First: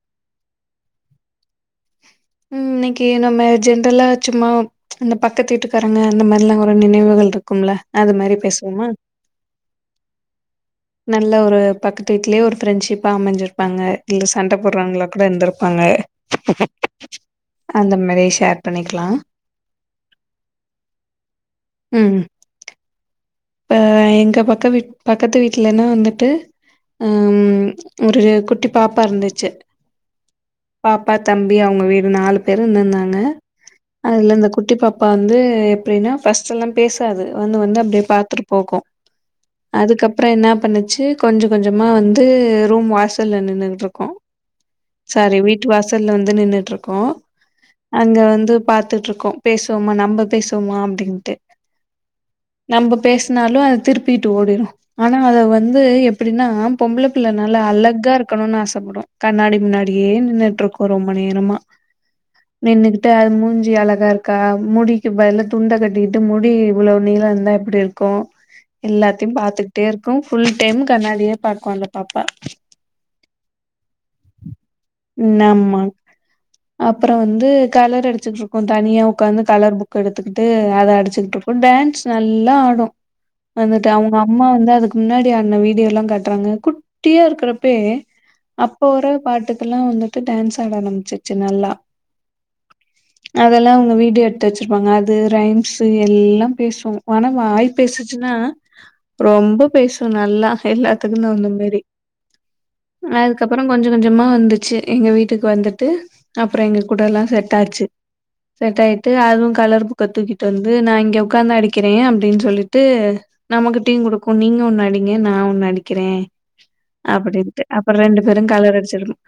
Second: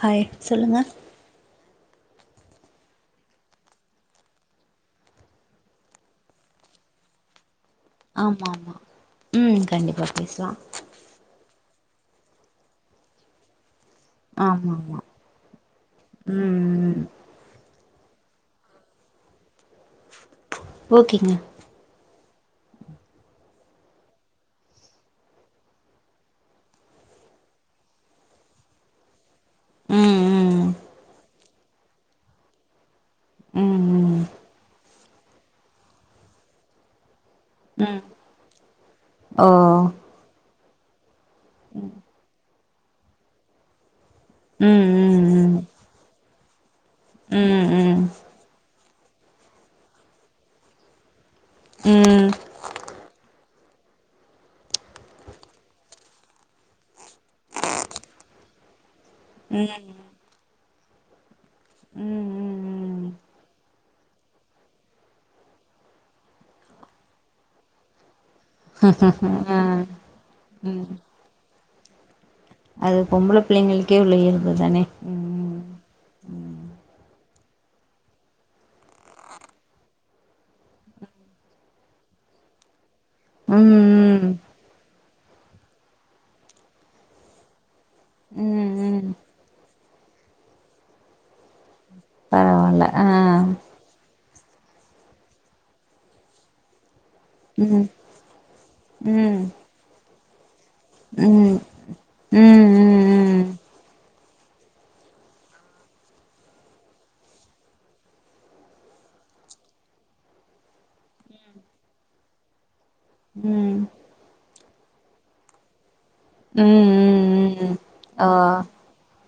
Hi சொல்லுங்க. ம் இன்னைக்கு நம்ம ஜென்ரலா சும்மா இந்த பக்கத்து வீட்டுக்காரங்க அந்த மாரிலா ஒரு நினைவுகள் இருக் க்கும்ல அது மாரி ஆமா ஆமா பேசுவோமா? ம் கண்டிப்பா பேசலா நல்ல ஒரு பக்கத்து வீட்லயே ஒரு ஃப்ரெண்ட்ஷிப்பா அமஞ்சிருப்பாங்க. இல்ல சண்ட ஆமா ஆமா போட்றாங்களா கூட இருந்திருப்பாங்க ம் ம் அந்த மாரி கேர் பண்ணிக்லா ஓகேங்க ம் ஆ எங்க பக்க வி பக்கத்து வீட்லேலா வந்துட்டு அம் ஒரு குட்டி பாப்பா இருந்துச்சு ம் ம் பாப்பா தம்பி அவுங்க வீடு நாலு பேரு இருந்திருந்தாங்க. ம் ம் அதுல இந்த குட்டி பாப்பா வந்து எப்டின்னா ஃபஸ்ட்டெல்லா பேசாது வந்து வந்து ம் அப்டியே பா த்துட்டு போகு ஓ அதுக்கப்றோ என்ன பண்ணுச்சு கொஞ்ச கொஞ்சமா ம் வந்து ரூம் வாசல்ல நின்னுகிட்டுருக்கு ம் சாரி ம் வீட்டு வாசல்ல வந்து நின்னுட்டுருக்கு. ம் ம் அங்க வந்து பாத்துட்டுருக்கு பேசுவோமா நம்ப‌ பேசுவோமா அப்டின்னுட்டு ம் பேசுனாலு அது திருப்பிட்டு ஓடிடூ ஆனா அத வந்து எப்டின்னா பொம்பள பிள்ளனால அழக கா இருக்கணுனு ஆசப்படு கண்ணாடி முன்னாடியே நின்னுட்டுருக்கு ரொம்ப நேரமா ம் ம் நின்னுக்கிட்டு அது மூஞ்சி அழகா இருக்கா முடிக்கு பதுலா துண்ட கட்டிக்ட்டு முடி இவ்ளோ நீ ளோ இருந்தா எப்டிரு க்கு எல்லாத்தையு ம் ம் ஆ பாத்துக்கிட்டே இருக்கு ஃபுல் டைம் ம் கண்ணாடியே பாக்கு அந்த பாப்பா அது பொம்பள பிள்ளைங்களுக்கே உள்ள இயல்பு‌ தானே ம் ம் அப்பறொ வந்து கலர் அடிச்சுட்டுருக்கு தனியா உட்காந்து கலர் புக் எடுத்துக்கிட்டு அத அடிச்சுக்ட்டுருக்கு டே டேன்ஸ் நல்லா ஆடு வந்துட்டு அவங்க ம் ம் அம்மா வந்து அதுக்கு முன்னாடி ஆடுன வீடியோ எல்லா காட்டுறாங்க குட்டியா இருக்கறப்பே ம் அப்போ ம் வர பாட்டுக்கெல்லா வந்துட்டு டான்ஸ் ஆட ஆரம்பிச்சிச்சு நல்லா பரவால்ல ஆ அதெல்லா அவங்க வீடியோ எடுத்து வச்சிருப்பாங்க அது ரைம்ஸ் எல்லாம் பேசும் ஆனா வாய் ம் பேசிச்சுன்னா ம் ரொம்ப பேசு நல்லா எல்லாத்துக்கு ம் தகுந்த ம் மாரி ம் அதுக்கப்புறோ கொஞ்ச கொஞ்சமா வந்துச்சு எங்க வீட்டுக்கு வந்துட்டு அப்புறோ எங்க கூட எல்லா செட் ஆச்சு செட் ஆயிட்டு அதுவு கலர் புக்க தூக்கிட்டு வந்து நா இங்க உக்காந்து அடிக்கிறே அப்டின் சொல்லி ட்டு ம் ம் நமக்கு டீம் கொடுக்கு நீங்க ஒன்னு அடிங்க நா ஒன்னு அடிக்கிறே ம் ம் அப்டின்ட்டு ம் அப்பற ரெண்டு ஆ பேரு கலர் அடிச்சிக்குன்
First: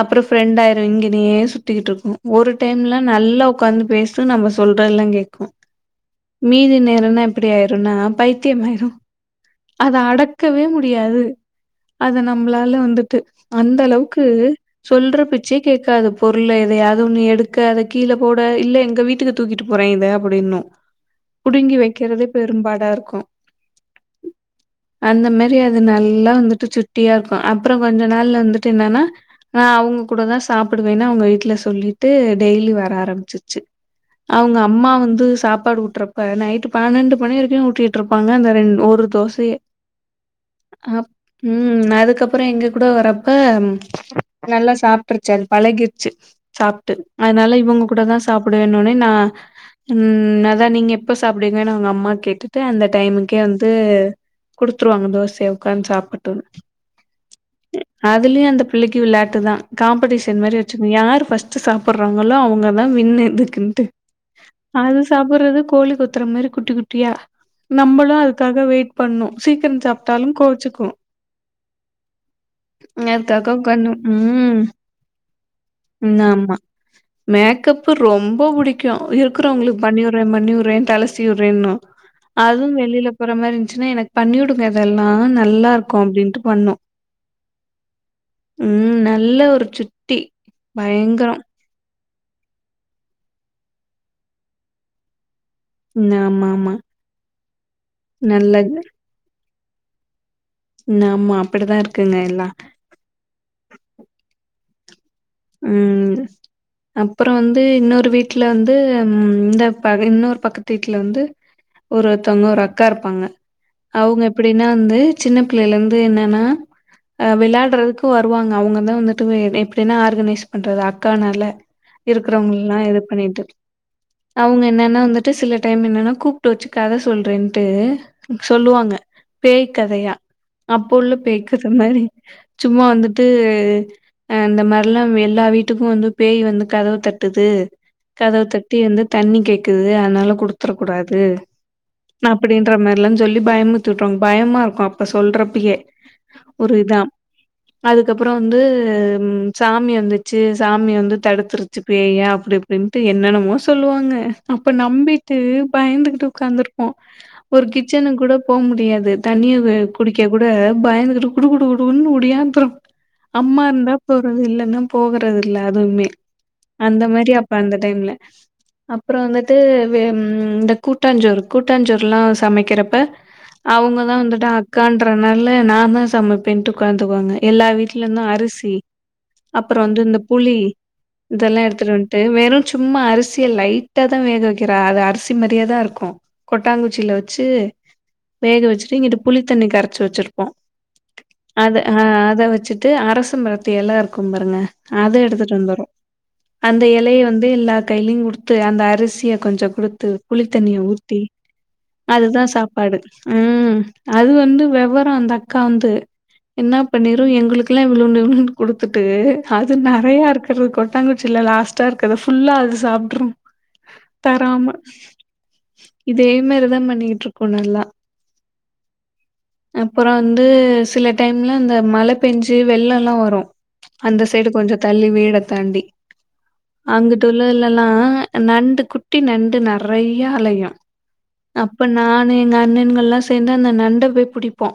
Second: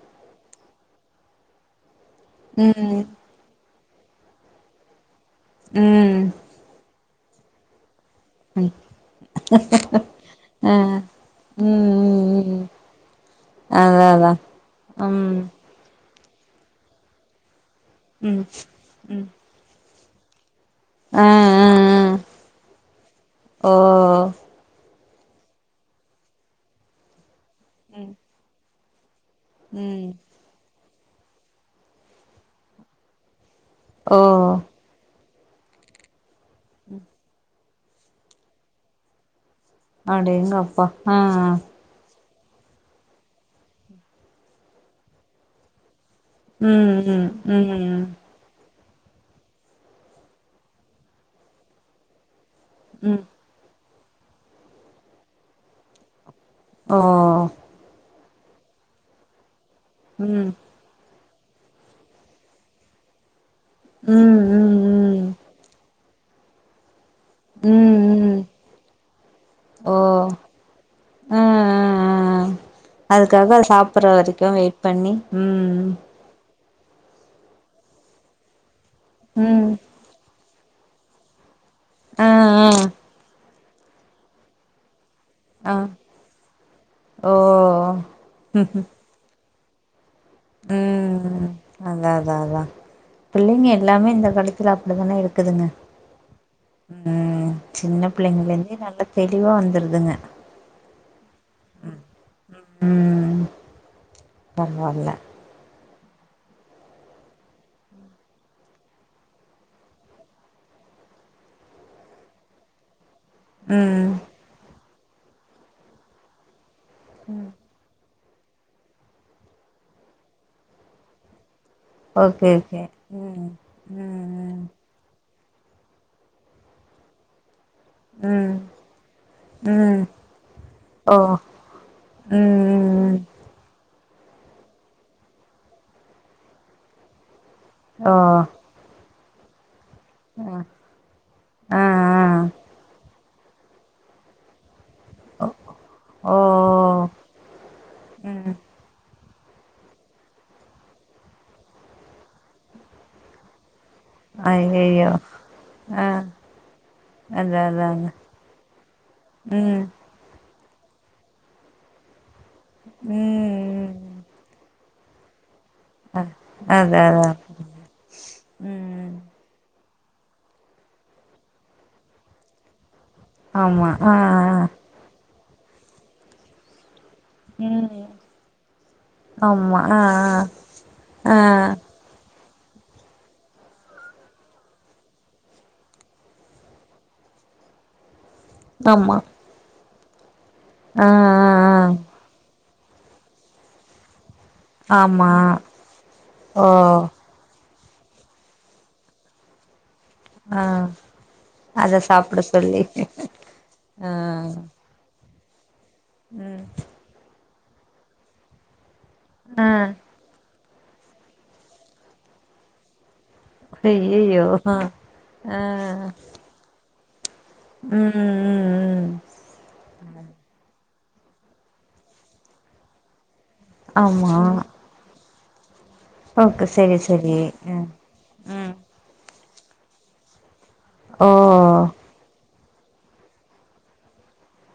அப்றோ ஃப்ரெண்ட் ஆயிரு எங்கிடயே சுத்திக்கிட்டு இருக்கு ஒரு டைம்லா ம் நல்லா உக்காந்து பேசு நம்ம சொல் றல்லா கேக்கு ம் மீதி நேரம்ன இப்டி ஆயிரு து நா ம் பைத்தியமாயிரு அத அடக்கவே ஆ முடியாது ம் அத ம் ம் நம்மளால வந்துட்டு அந்த அதா அளவுக்கு அதா சொல்ற ம் பேச்சே கேக்காது பொருள் எ தையாவது ஒண்ணு எடுக்க அத கீழே ம் போட இல்ல எங்க ம் வீட்டுக்கு தூக்கிட்டு போறே இத அப்டின்னு ஆ புடுங்கி ஆ வைக்கிறதே பெரும்பாடா இருக்கு ஆ அந்த மாரி அது நல்லா வந்துட்டு சுட்டியா இருக்கு அப்புறோ கொஞ்ச நாள்ல வந்துட்டு என்னன்னா ஆ அவங்க கூட தா சாப்புடுவேன்னா அவங்க வீட்ல சொல்லிட்டு டெய்லி வர ஆரம்பிச்சிச்சு ஓ அவங்க அம்மா வந்து சாப்பாடு ஊட்றப்ப நைட்டு பன்னெண்டு மணி வரைக்கு ஊட்டிட்டு இருப்பாங்க அந்த ரெண் ஒரு தோசைய அடேங்கப்பா அ ஆ ம் அதுக்கப் புறோ எங்க கூட வரப்ப நல்லா சாப்ட்டுருச்சு அது பழகிரு ச்சு சாப்ட்டு ம் ம் அதனால இவங்க கூட ம் தா சாப்புடுவேணோனே நா ம் அதா நீங்க எப்ப சாப்பிடுவீங்கன்னு அவங்க அம்மா கேட்டு ட்டு அந்த ம் டைமுக்கே வந்து குடுத்துருவாங்க தோசைய உக்கான் சாப்புடுன் ஓ அதுலயு அந்த பிள்ளைக்கு விளாட்டு தா காம்படிஷன் ம் மாரி வச்சுக்கு யார் ஃபஸ் ட்டு சாப்புடுறாங்களோ அவங்கதா வின்னர் இதுக்குன்ட்டு ம் அது ம் சாப்புடுறது கோழி கொத் துற மாரி குட்டி குட்டியா நம்மளு ம் அதுக்காக வெயிட் பண்ணு சீக்கிர ஓ சாப்ட்டாலு கோவிச்சுக்கு அ தக்க அதுக்காக கண்ணு சாப்புற வரைக்கு ம் வெயிட் பண்ணி ம் ஆமா மேக்கப்பு ரொம்ப புடிக்கு ம் இருக்குறவங்களுக்கு பண்ணி உட்றே பண்ணி உட்றே தல சீவ்ரேணு ஆ அதுவு ஆ வெளியில போற மாரி இருந்ச்சுன்னா எனக்கு பண்ணி வுடுங்க அதெல் நா நல்லா ஆ இருக்கு அப்டின்ட்டு பண்ணோ ஓ ம் நல்ல ஒரு சுட்டி பயங்கறோ அதா அதா அதா பிள்ளைங்க எல்லாமே இந்த காலத்துல அப்டிதானே இருக் தூங்குங்க ஆமாமா. அ சின்ன பிள்ளைங்கள நல்லது. இருந்து நல்ல தெ ளிவா வந்துடுதுங்க ஆமா அப்டித்தா இருக்குங்க எல்லா பரவாயில்ல ம் அப்பறோ வந்து இன்னொரு வீட்ல வந்து ம் இந்த ப இன்னொரு பக்கத்து வீட்ல வந்து ஒருதவங்க ஒரு அக்கா இருப்பாங்க ம் அவுங்க எப்டின்னா வந்து சின்ன பிள்ளையில இருந்து என்னன்னா அ ம் வெளையாடுறதுக் கு வருவாங்க அவங்கதா வந்துட்டு வெ எப்டின்னா ஆர்கனைஸ் பண்றது அக்கானால ஓகே இருக்கறவங்க எல்லா ஓகே இது பண்ணிட்டு ம் ம் அவங்க என்னன்னா வந்து ட்டு சில டைம் என்னன்னா கூப்ட்டு வெச்சு கத சொல்றேன் ட்டு ம் ம் சொல்லுவாங்க பேய் ம் கதையா அப்போ உள்ள ஓ பேய்கத மாரி ம் சும்மா ம் வந்துட்டு ஆ இந்த மாரிலா எல்லா வீட்டுக்கு வந்து பேய் வந்து கதவ தட்டுது ஓ கதவ தட்டி வந்து தண்ணி கேக்குது அனால ஆ குடுத்துற கூடாது ஆ ஆ அப்டின்ற மாரிலா சொல்லி பயமூத்தி உட்ருவாங்க பயமா இருக்கு அப் ப ஓ சொல்றப்பயே ஓ ஒரு இதா அதுக்கப்புறோ ம் வந்து சாமி வந்துச்சு சாமி வந்து தடுத்துருச்சு பேயா அப்டி இப்டின்ட்டு என்னன்னமோ சொல்லுவாங்க அப்ப அய்யய்யோ நம்பிட்டு ஆ பயந்துகிட்டு உக்காந்துருப்போ அதா ஒரு அதாங்க கிச்சனுக் கூட போ முடியாது தண்ணிய வ ம் குடிக்க கூட ப பயந்துகிட்டு குடு குடு குடு குடுன்னு ஒடியாந்ருப் அம்மா ம் இருந்தா போ இல்லன்னா போகறது ல அதுமே அ அதா அந்த அதா மாரி அப்ப அந்த டைம்ல ம் அப்பறோ வந்துட்டு வே இந்த கூட்டாஞ்சோறு கூட்டாஞ்சோறுலா சமைக்கிறப்ப ஆமா அவுங்க ஆ தா வந்துட்டு ஆ அக்கான்றனா ல நா தா சமப்பேண்ட்டு உக்காந்துகுவாங்க எல்லா ம் வீட்ல இருந்து அரிசி ஆமா அப்பறோ ஆ வந்து இந்த புளி ஆ இதல்லா எடுத்துட்டு வந்ட்டு வெறு சும்மா அரிசிய லைட்டா தா வேக வக்கிறா அது அரிசி மாரியேதா இருக்கு கொட்டாங்குச்சில வச்சு வேக ஆ வச்சுட்டு ஆமா இங்கிட்டு புளித்தண்ணி கரச்சு வச்சுருப்போ ஆ ஆ அத ஆ அ அத வச்சுட் டு அரச மரத்து எல இருக்கு கு பாருங்க அத ஆமா எடுத்துட்டு வந்துரு ஓ அந்த எலய வந்து எல்லா கைலயுங் குடுத்து அந்த அரிசிய கொஞ்ச குடுத்து ஆ புளித்தண்ணிய ஊத்தி அத சாப்ட அதுதா சொல்லி சாப்பாடு ம் ஆ அது வந்து வெவரோ அந்த அக்கா வந்து ம் என்னா பண்ணீரு எங்களுக்கலா இவ்ளூண்டு இவ்ளூண்டு குடுத்துட்டு ஆ அது நெறைய இருக்குறது கொட்டாங்குச்சில லாஸ்ட்டா இருக்கத ஃபுல்லா அது சாப்ட்று ஐயையோ ஆ தராம ஆ இதே மாரிதா பண்ணிக் கு நல்லா ம் ம் ம் அப்பறோ வந்து சில டைம்ல அந்த மழ பேஞ்சு வெள்ளலா வரு அந்த ஆமா சைடு கொஞ்ச தள்ளி வீட தாண்டி ஓகே செரி அங்குட்டு செரி உள்ள அ இலலா ம் நண்டு குட்டி நண் டு நெறைய அலயு ஓ அப்ப நானு எங்க அண்ணன்கள்லா சேந்து அந்த நண்ட போய் புடிப்போ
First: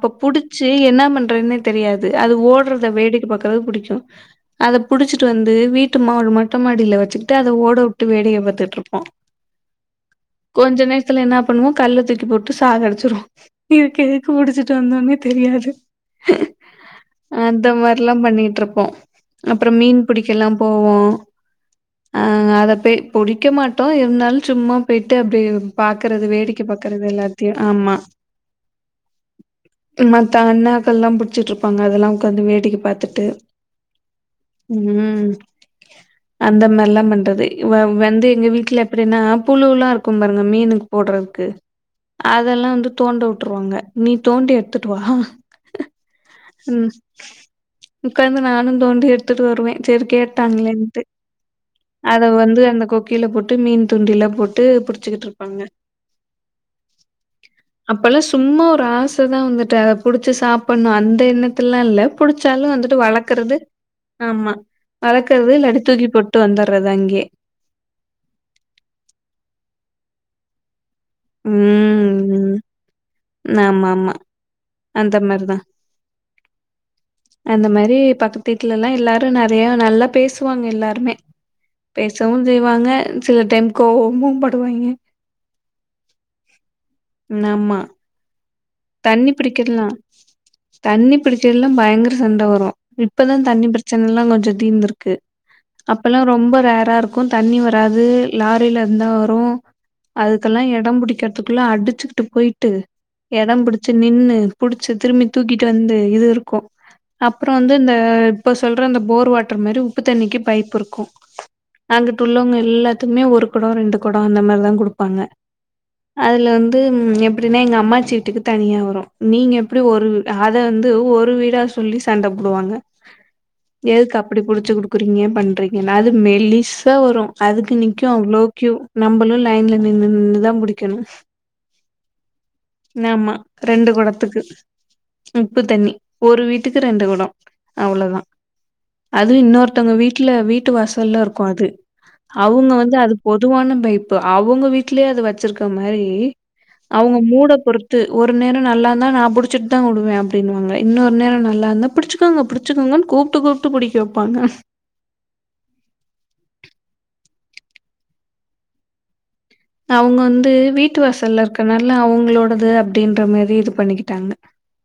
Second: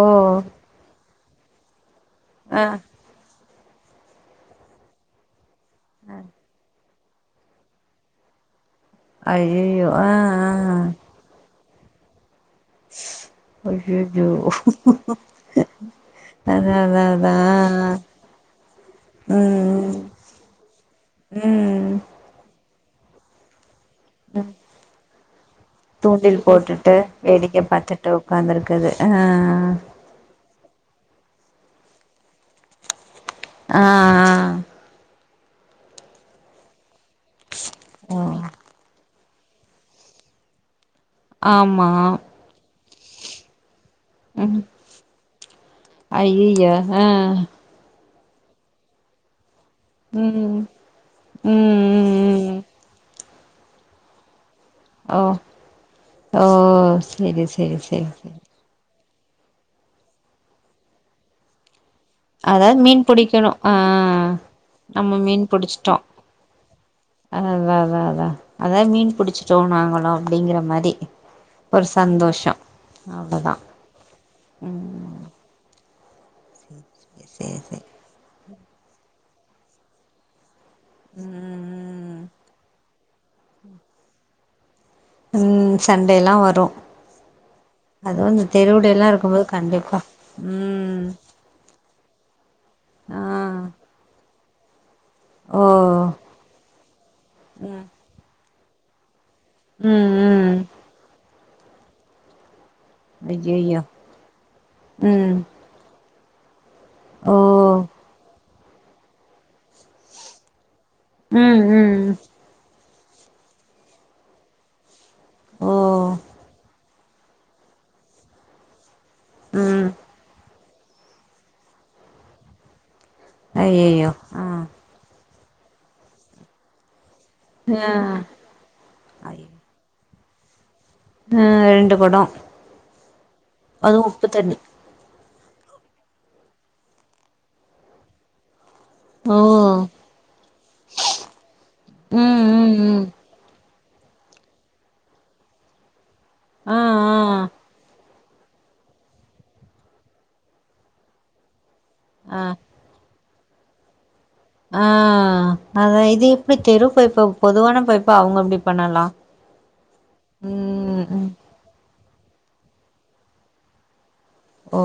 ஓ புடிச்சு என்ன பண்றதுன்னே தெரியாது அது ஆ ஓட்றத வேடிக்க பாக்குறது புடிக்கு அத புடிச்சுட்டு வந் து வீட்டு மா மொட்டமாடில வச்சுகிட்டு அத ஓட வுட்டு வேடிக்க பாத்துட்டு இருப் போ ஐயையோ ஆ கொஞ்ச ஆ நேரத்துல என்னா பண்ணுவோ கல்ல தூக்கி போட் டு சாகடுச்சுருவோ இதுக்கு அய்யய்யோ எதுக்கு புடிச்சுட்டு வந்தோனே தெரியாது அதா அதா அதா அந்த மாரில்லா பண்ணிட்டு இருப்போ அப்பறோ ம் மீன் புடிக்கல்லா போவோ ம் பெ பொடிக்க மாட்டோ இருந்தாலு ம் சும்மா பேய்ட்டு அப்டியே பாக்குறது தூண்டில் வேடிக்க போட்டுட்டு பாக்குறது எல்லாத்தையு வேடிக்க ஆமா பாத்துட்டு உக்காந்துருக்குது ஆ ம மத்த அண்ணாக்கள்லா புடிச்சுட்ருப்பாங்க அதல்லா உக்காந்து வேடிக்க பாத்துட் டு ஆ ம் அந்த மாரில்லா பண்றது வ ஆ வந்து எங்க வீட்ல எப்டினா புழுல்லா இருக்கும் பாருங்க மீனு போட்றதுக்கு ஆமா அதல்லா வந்து தோண்ட வுட்ருவாங்க நீ தோண்டி ம் எடுத்துட்டு வா ஐய்யய்ய ம் அ உக்காந்து நானு தோண்டி எடுத்துட்டு வருவே சேரி ம் ம் கேட்டாங்களேன்ட்டு ம் அத வந்து ம் அந்த கொக்கில போட்டு மீன் தூண்டில போட் டு ஓ புடிச்சுக்கிட்டு இருப்பாங்க ஓ செரி செரி செரி அப்பல்லா செரி சும்மா ஒரு ஆச இப்ப தா வந்துட்டு அத புடுச்சு சாப்பன்ணு அந்த எண்ணத்துலலா இல்ல புடிச்சாலு அதாவது வந்துட்டு மீன் புடிக்கணு வளக்கறது ஆ ஆ ஆ ஆமா நம்ம மீன் வளக்கறது இல்லாட்டி புடிச்சுட்டோ தூக்கி போட்டு வந்துர்றது அங்கயே அதா அதா அதா அதா அதா மீன் புடுச்சுட்டோ நாங்களு அப்டிங்கிற மாரி ஒரு ம். சந்தோஷோ அவ்ளோதா ஆமா ஆமா ம் அந்த மாரிதா சேரி அந்த சேரி மாரி பக்கத்து வீட்லல்லா எல்லாரு நெறைய நல்லா பேசுவாங் எல்லாருமே ம் பேசவு செய்வாங்க சில டைம் கோவமு படுவாய்ங்க ம் சண்டேல்லா வரு ஆமா. அது வந்து தண்ணி புடிக்கற்லா ம் தண்ணி புடிக்கறதுல்லா பயங்கர சண்ட வரு ஆ இப்பதா தண்ணி ப்ரச்சனல்லா கொஞ்ச தீந்திருக்கு ஓ அப்பல்லா ரொம்ப ரே ராருக்கு தண்ணி ம் வராது லாரில இருந்தா வ ரு ம் ம் அதுக்கெல்லா எடோ புடிக்ற்துக்குள்ள அடிச்சுக்கிட்டு போயிட்டு எட ஐயையோ புடிச்சு நின்னு புடிச்சி திரும்பி ம் தூக்கிட்டு வந்து இது இருக்கு ஓ அப்றோ வந்து இந்த இப்ப சொல்ற இந்த போர் வாட்டர் மாரி உப்பு தண்ணிக்கு பைப் இருக்கு கு ம் ம் அங்க துள்ளவங்க எல்லாத்க்குமே ஒரு குடோ ரெண்டு கொடோ அந்த மாரி தா குடு ப்பாங்க ஓ அதுல வந்து ம் எப்டின்னா எங்க அம்மாச்சி வீட்டுக்கு தனியா வரு நீங்க எப்டி ம் ஒரு அத வந்து ஒரு வீடா சொல்லி சண்ட போடுவாங்க ஐயையோ எதுக்கு அப்டி ஆ புடிச்சி குடுக்குறீங்க பண் றீங்க னது மெலிசா வரு அதுக்கு ஆ நிக்கு அவ்ளோ க்யூ நம்பளு லைன்ல நின் னு தா புடி ம் ரெண்டு கொடோ னாமா ரெண்டு அதுவு உப்பு கொடத்துக்கு தண்ணி உப்பு தண்ணி ஒரு வீட்டுக்கு ரெண்டு கொடோ அவ்ளோதா ஓ அது இன்னொருத்தவங்க வீட்ல வீட்டு வாசல்ல இருக்கு அது ம் அவுங்க ம் வந்து ம் அது பொதுவான பை ப்பு அவுங்க வீட்லயே அத வச்சிருக்க மாரி ஆ அவுங்க மூட பொருத்து ஒரு நேரோ நல்லாருந்தா நா புடிச்சிட் தா வுடுவே அப்டின்னுவாங்க இன்னொரு நேரோ நல்லாந்தா ஆ ஆ பிடிச்சிக்கோங்க பிடிச்சிக்கோங்கன் கூப்ட்டு கூப்ட்டு புடிக்க வெ ஆ அத இது இப்டி தெரு பைப்ப பொதுவான பைப்ப அவுங்க அப்டி பண்ணலா அவுங்க வந்து வீட்டு ம் ம் வாசல்ல இருக்கனால அவுங்களோடது அப்டின்ற மாரி இது பண்ணிக்கிட்டாங்க ஓ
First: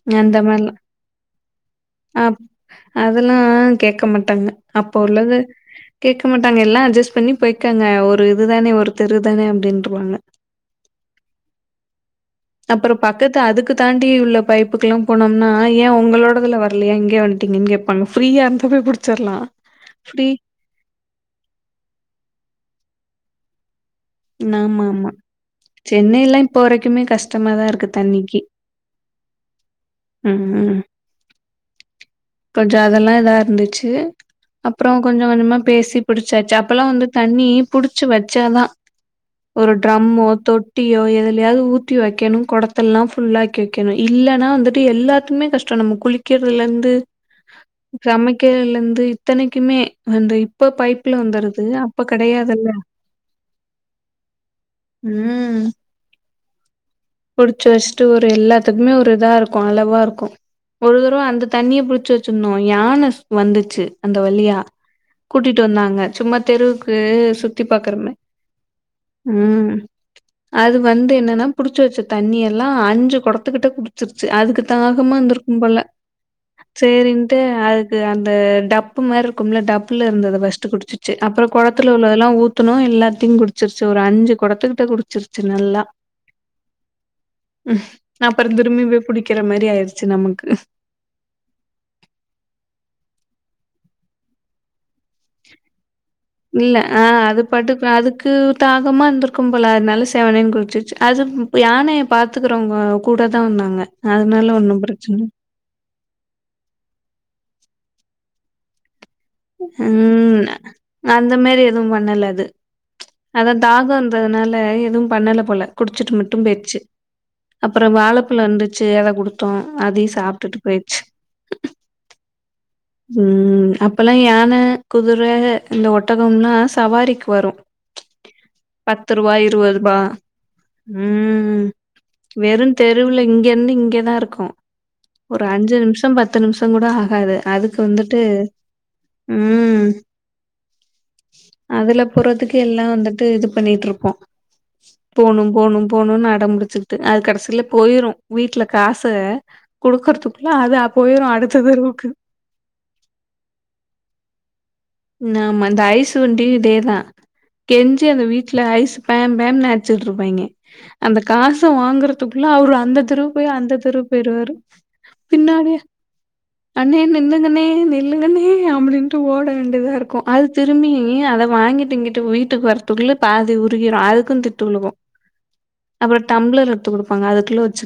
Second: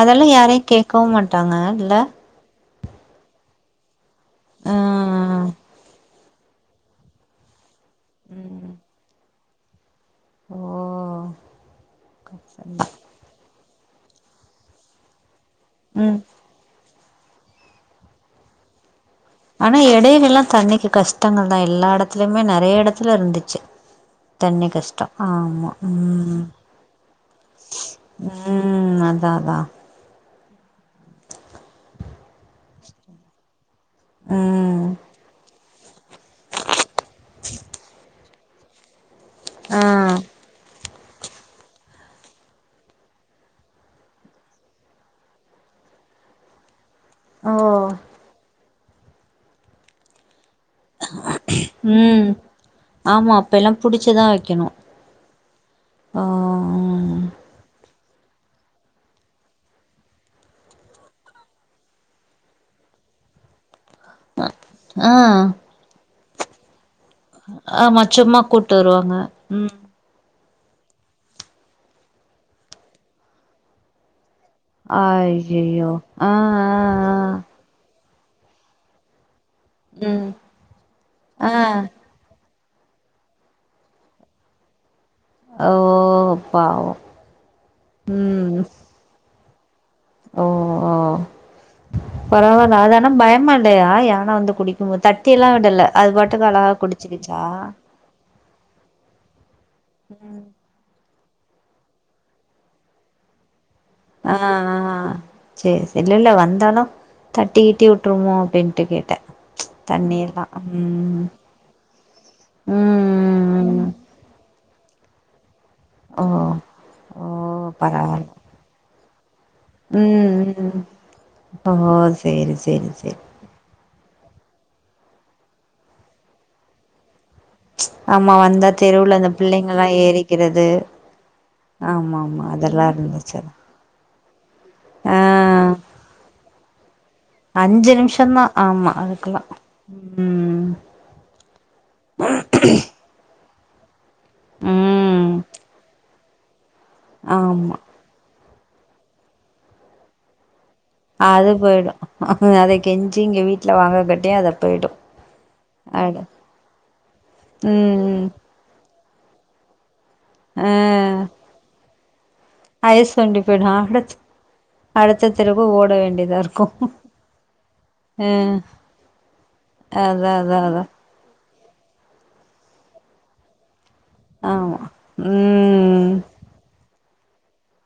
அதெல்லா அந்த யாரையு கேக்கவு மாட்டாங்க இல்ல அதெல்லா கேக்க மாட்டாங்க ஆ அப்ப உள்ளது கேக்க மாட்டாங்க எல்லா அஜெஸ் பண்ணி போய் டாங்க ஒரு இதுதானே ம் ஒரு தெரு தானே அப்டின்ருவாங்க ஓ. அப்றோ பக்கத்து அதுக்கு தாண்டி உள்ள பைப்புக்கெல்லா போனோம்னா ஏ ம் உங்களோடதுல வரலயா இங்க இங்க வன்ட்டீங்கன் கேப்பாங்க ஃப்ரீயா அங்க போய் புடி ஆனா எடையில எல்லா தண்ணிக்கு கஷ்டங்கள் தா எல்லா எடத்லியுமே நெறைய எடத்துல இருந்துச்சு தண்ணி கஷ்டோ ஆமா சென்னைல்லா ம் இப்போ வரைக்குமே கஷ்டமாதா இருக்கு தண்ணிக்கு ம் அதா அதா ம் ம் கொஞ்ச அதெல்லா இதா இருந்துச்சு து ம் அப்றோ கொஞ்சோ கொஞ்சமா பேசி புடிச்சாச்சா அப்பல்லா வந்து தண்ணி புடிச்சி வச்சாதா ஒரு ஆ ட்ரம்மோ தொ ட்டியோ எதுலயாது ஊத்தி வைக்கணு கொடத்தெல்லா ஃபுல்லாக்கி வெக்கிணு இல்லனா வந்துட்டு எல்லாத்துக்மே கஷ்டோ நம்ம குளிக்கிறலந்து ஓ சமைக்கிறலந்து இத்தனைக்குமே அந்த அப்ப பைப்ல வந்துருது அப்ப கெடையாதுல்ல புடிச்சிதா வெக்கணு ம் அ ஸ்ட்டு ஒரு எல்லாத்துக்மே ஒரு இதாருக்கு அளவா இருக்கு ஒரு தடவ அந்த தண்ணிய புடிச்சி வச்சிருந்தோ யான வந்துச்சு அந்த வழியா ஆ கூட்டிட்டு வந்தாங்க சும்மா தெரு ஆமா சும்மா கூட்டு வருவாங்க ம் அது வந்து என்னன்னா புடிச்சி வச்ச தண்ணி எல்லா அஞ்சு கொடத்துக்கிட்ட குடிச்சிருக் ச்சு அதுக்கு தாகமா இந்திருக்கு போல ஐயையோ ஆ ஆ ஆ செரின்ட்டு அதுக் கு அந்த டப்பு மாரி இருக்கும்ல டப்புல ம் இருந்தத ஃபஸ்ட் குடிச்சிர்ச்சு அப்றோ ஆ கொளத்துல உள்ளதெல்லா ஊத் துனு எல்லாத்தியு குடிச்சிருச்சு ஒரு அஞ்சு கொடத்துக்கிட்ட குடி ச்சிருச்சு ஓ நல்லா பாவோ ம் அப்றோ ம் திரும்பி போய் புடிக்கிற மாரி ஆயிருச் ஓ ஓ பரவால்ல அதானா பயமா இல்லையா யா லா வந்து குடிக்குபோத் தட்டிலா விடல அது பாட்டுக் அழகா இல்ல ஆ அது குடிச்சிகிச்சா கு போல அத்னால செவனேனு குடிச்சிர்ச்சு அது ப் யானைய பாத்துக்குறவுங்க கூட தா வந்தாங்க ஆ அதனால ஒன்னு ஆ பிரச்சன இல்ல. சேரி சேரி இல்ல இல்ல வந்தாலு தட்டிக்கிட்டி வுட்ருமோ அப்டின்ட்டு கேட்ட உம் அந்த மேரி எதுவு பண்ணல அது ம்ச் அதா ம் தாகம்ன்றதுனால எதுவு பண்ணல போல குடிச்சிட்டு ஓ மட்டு போய்ருச்சி ஓ அப்பறோ பரவால்ல வாழப்பழோ இருந்துச்சு அத குடு த்தோ அதையு ம் சாப்டுட்டு ம் போய்ருச்சு ஓ சேரி சேரி சேரி உம் அப்பல்லா யான குதிர இந்த ஒட்டகம்லா சவாரிக்கு வரு ஆமா வந்தா பத்து தெருவுல அந்த ரூபா இருபது பிள்ளைங்கல்லா ரூபா ஏறிக்கிறது உம் ஆமா ஆமா வெறும் அதெல்லா தெ தெருவுல இருந்துச்சு இங்க இருந்து இங்கதா இருக்கு ஆ ஒரு அஞ்சு நிம்ஷோ பத்து நிம்ஷோ கூட ஆகாது அதுக்கு அஞ்சு வந்துட்டு நிமிஷந்தா ஆமா அதுக்கெல்லா உம் ம் அதுல போறதுக்கு எல்லா வந்துட்டு இது பண்ணிட்டுருப்போ ம் போணு போணு போணுனு அடம் புடிச்சுகிட்டு அது கடசில ஆமா போயிரு வீட்ல காச குடுக்கறதுக்குள்ள அது அப் அது போயிடு அத கெஞ்சி இங்க வீட்ல வாங்காக்கிட்டியு அத ஆமா இந்த ஐஸ் வண்டி இதேதா கெஞ்சி அத ம் வீட்ல ஐஸ் ஃபேம் பேம் அச்சிட்டு இருப்பாய்ங்க ம் அந்த ஆ காச வாங்குறதுக் அதுக்குள்ள அவரு அந்த ஐஸ் தெருவு வண்டி போய் போயிடு அந்த தெருவு அடுத் போயிருவாரு அடுத்த தெருவு பின்னாடிய ஓட வேண்டியதா இருக்கு அண்ணே நில்லுங்கண்ணே நில்லுங்கண்ணே ம் அப்டின்டு ஓட வேண்ட இதா இருக்கு அதா அது அதா அதா திரும்பி அத வாங்கிட்டு இங்கிட்டு வீட்டுக்கு வரத்துக்குள்ள பாதி ஊத் திகிரு அதுக்கு திட்டு ஆமா உலுகு ம் அப்பறோ டம்ளர் எடுத்து கொடுப்பாங்க அதுக்குள்ளவச்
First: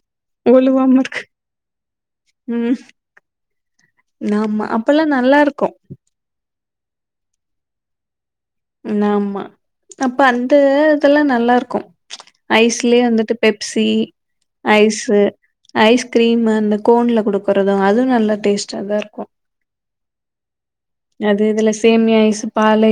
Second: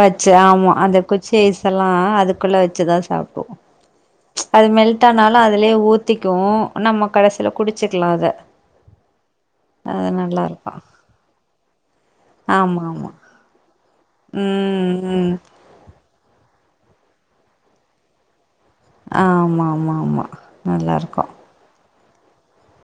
வச்சு ஆமா அந்த குச்சி ஐஸ் எல்லா அதுக்குள்ள ம் வச்சுதா சாப்டுவோ ஆமா அது அப்பல்லா மெல்ட் நல்லா ஆனாலு இருக்கு அதுலயே ஊத்திக்கு நம்ம கடைசியில குடிச்சிக்கலா அத ம் ஆமா அது அப்ப நல்லா அந்த இருக்கு இதெல்லா நல்லா இருக்கு ஆமா ஐஸ்லயே ஆமா வந்துட்டு பெப்சி ம் ஐஸு ம் ஐஸ் கிரீம்மு அந்த கோன்ல குடுக்கறது அதுவு நல்ல டேஸ்ட் ஆஹ் ஆமா ஆமா ஆமா நல்லா இருக்கு அது இதுல சேமியா ஐஸ் பால் ஐ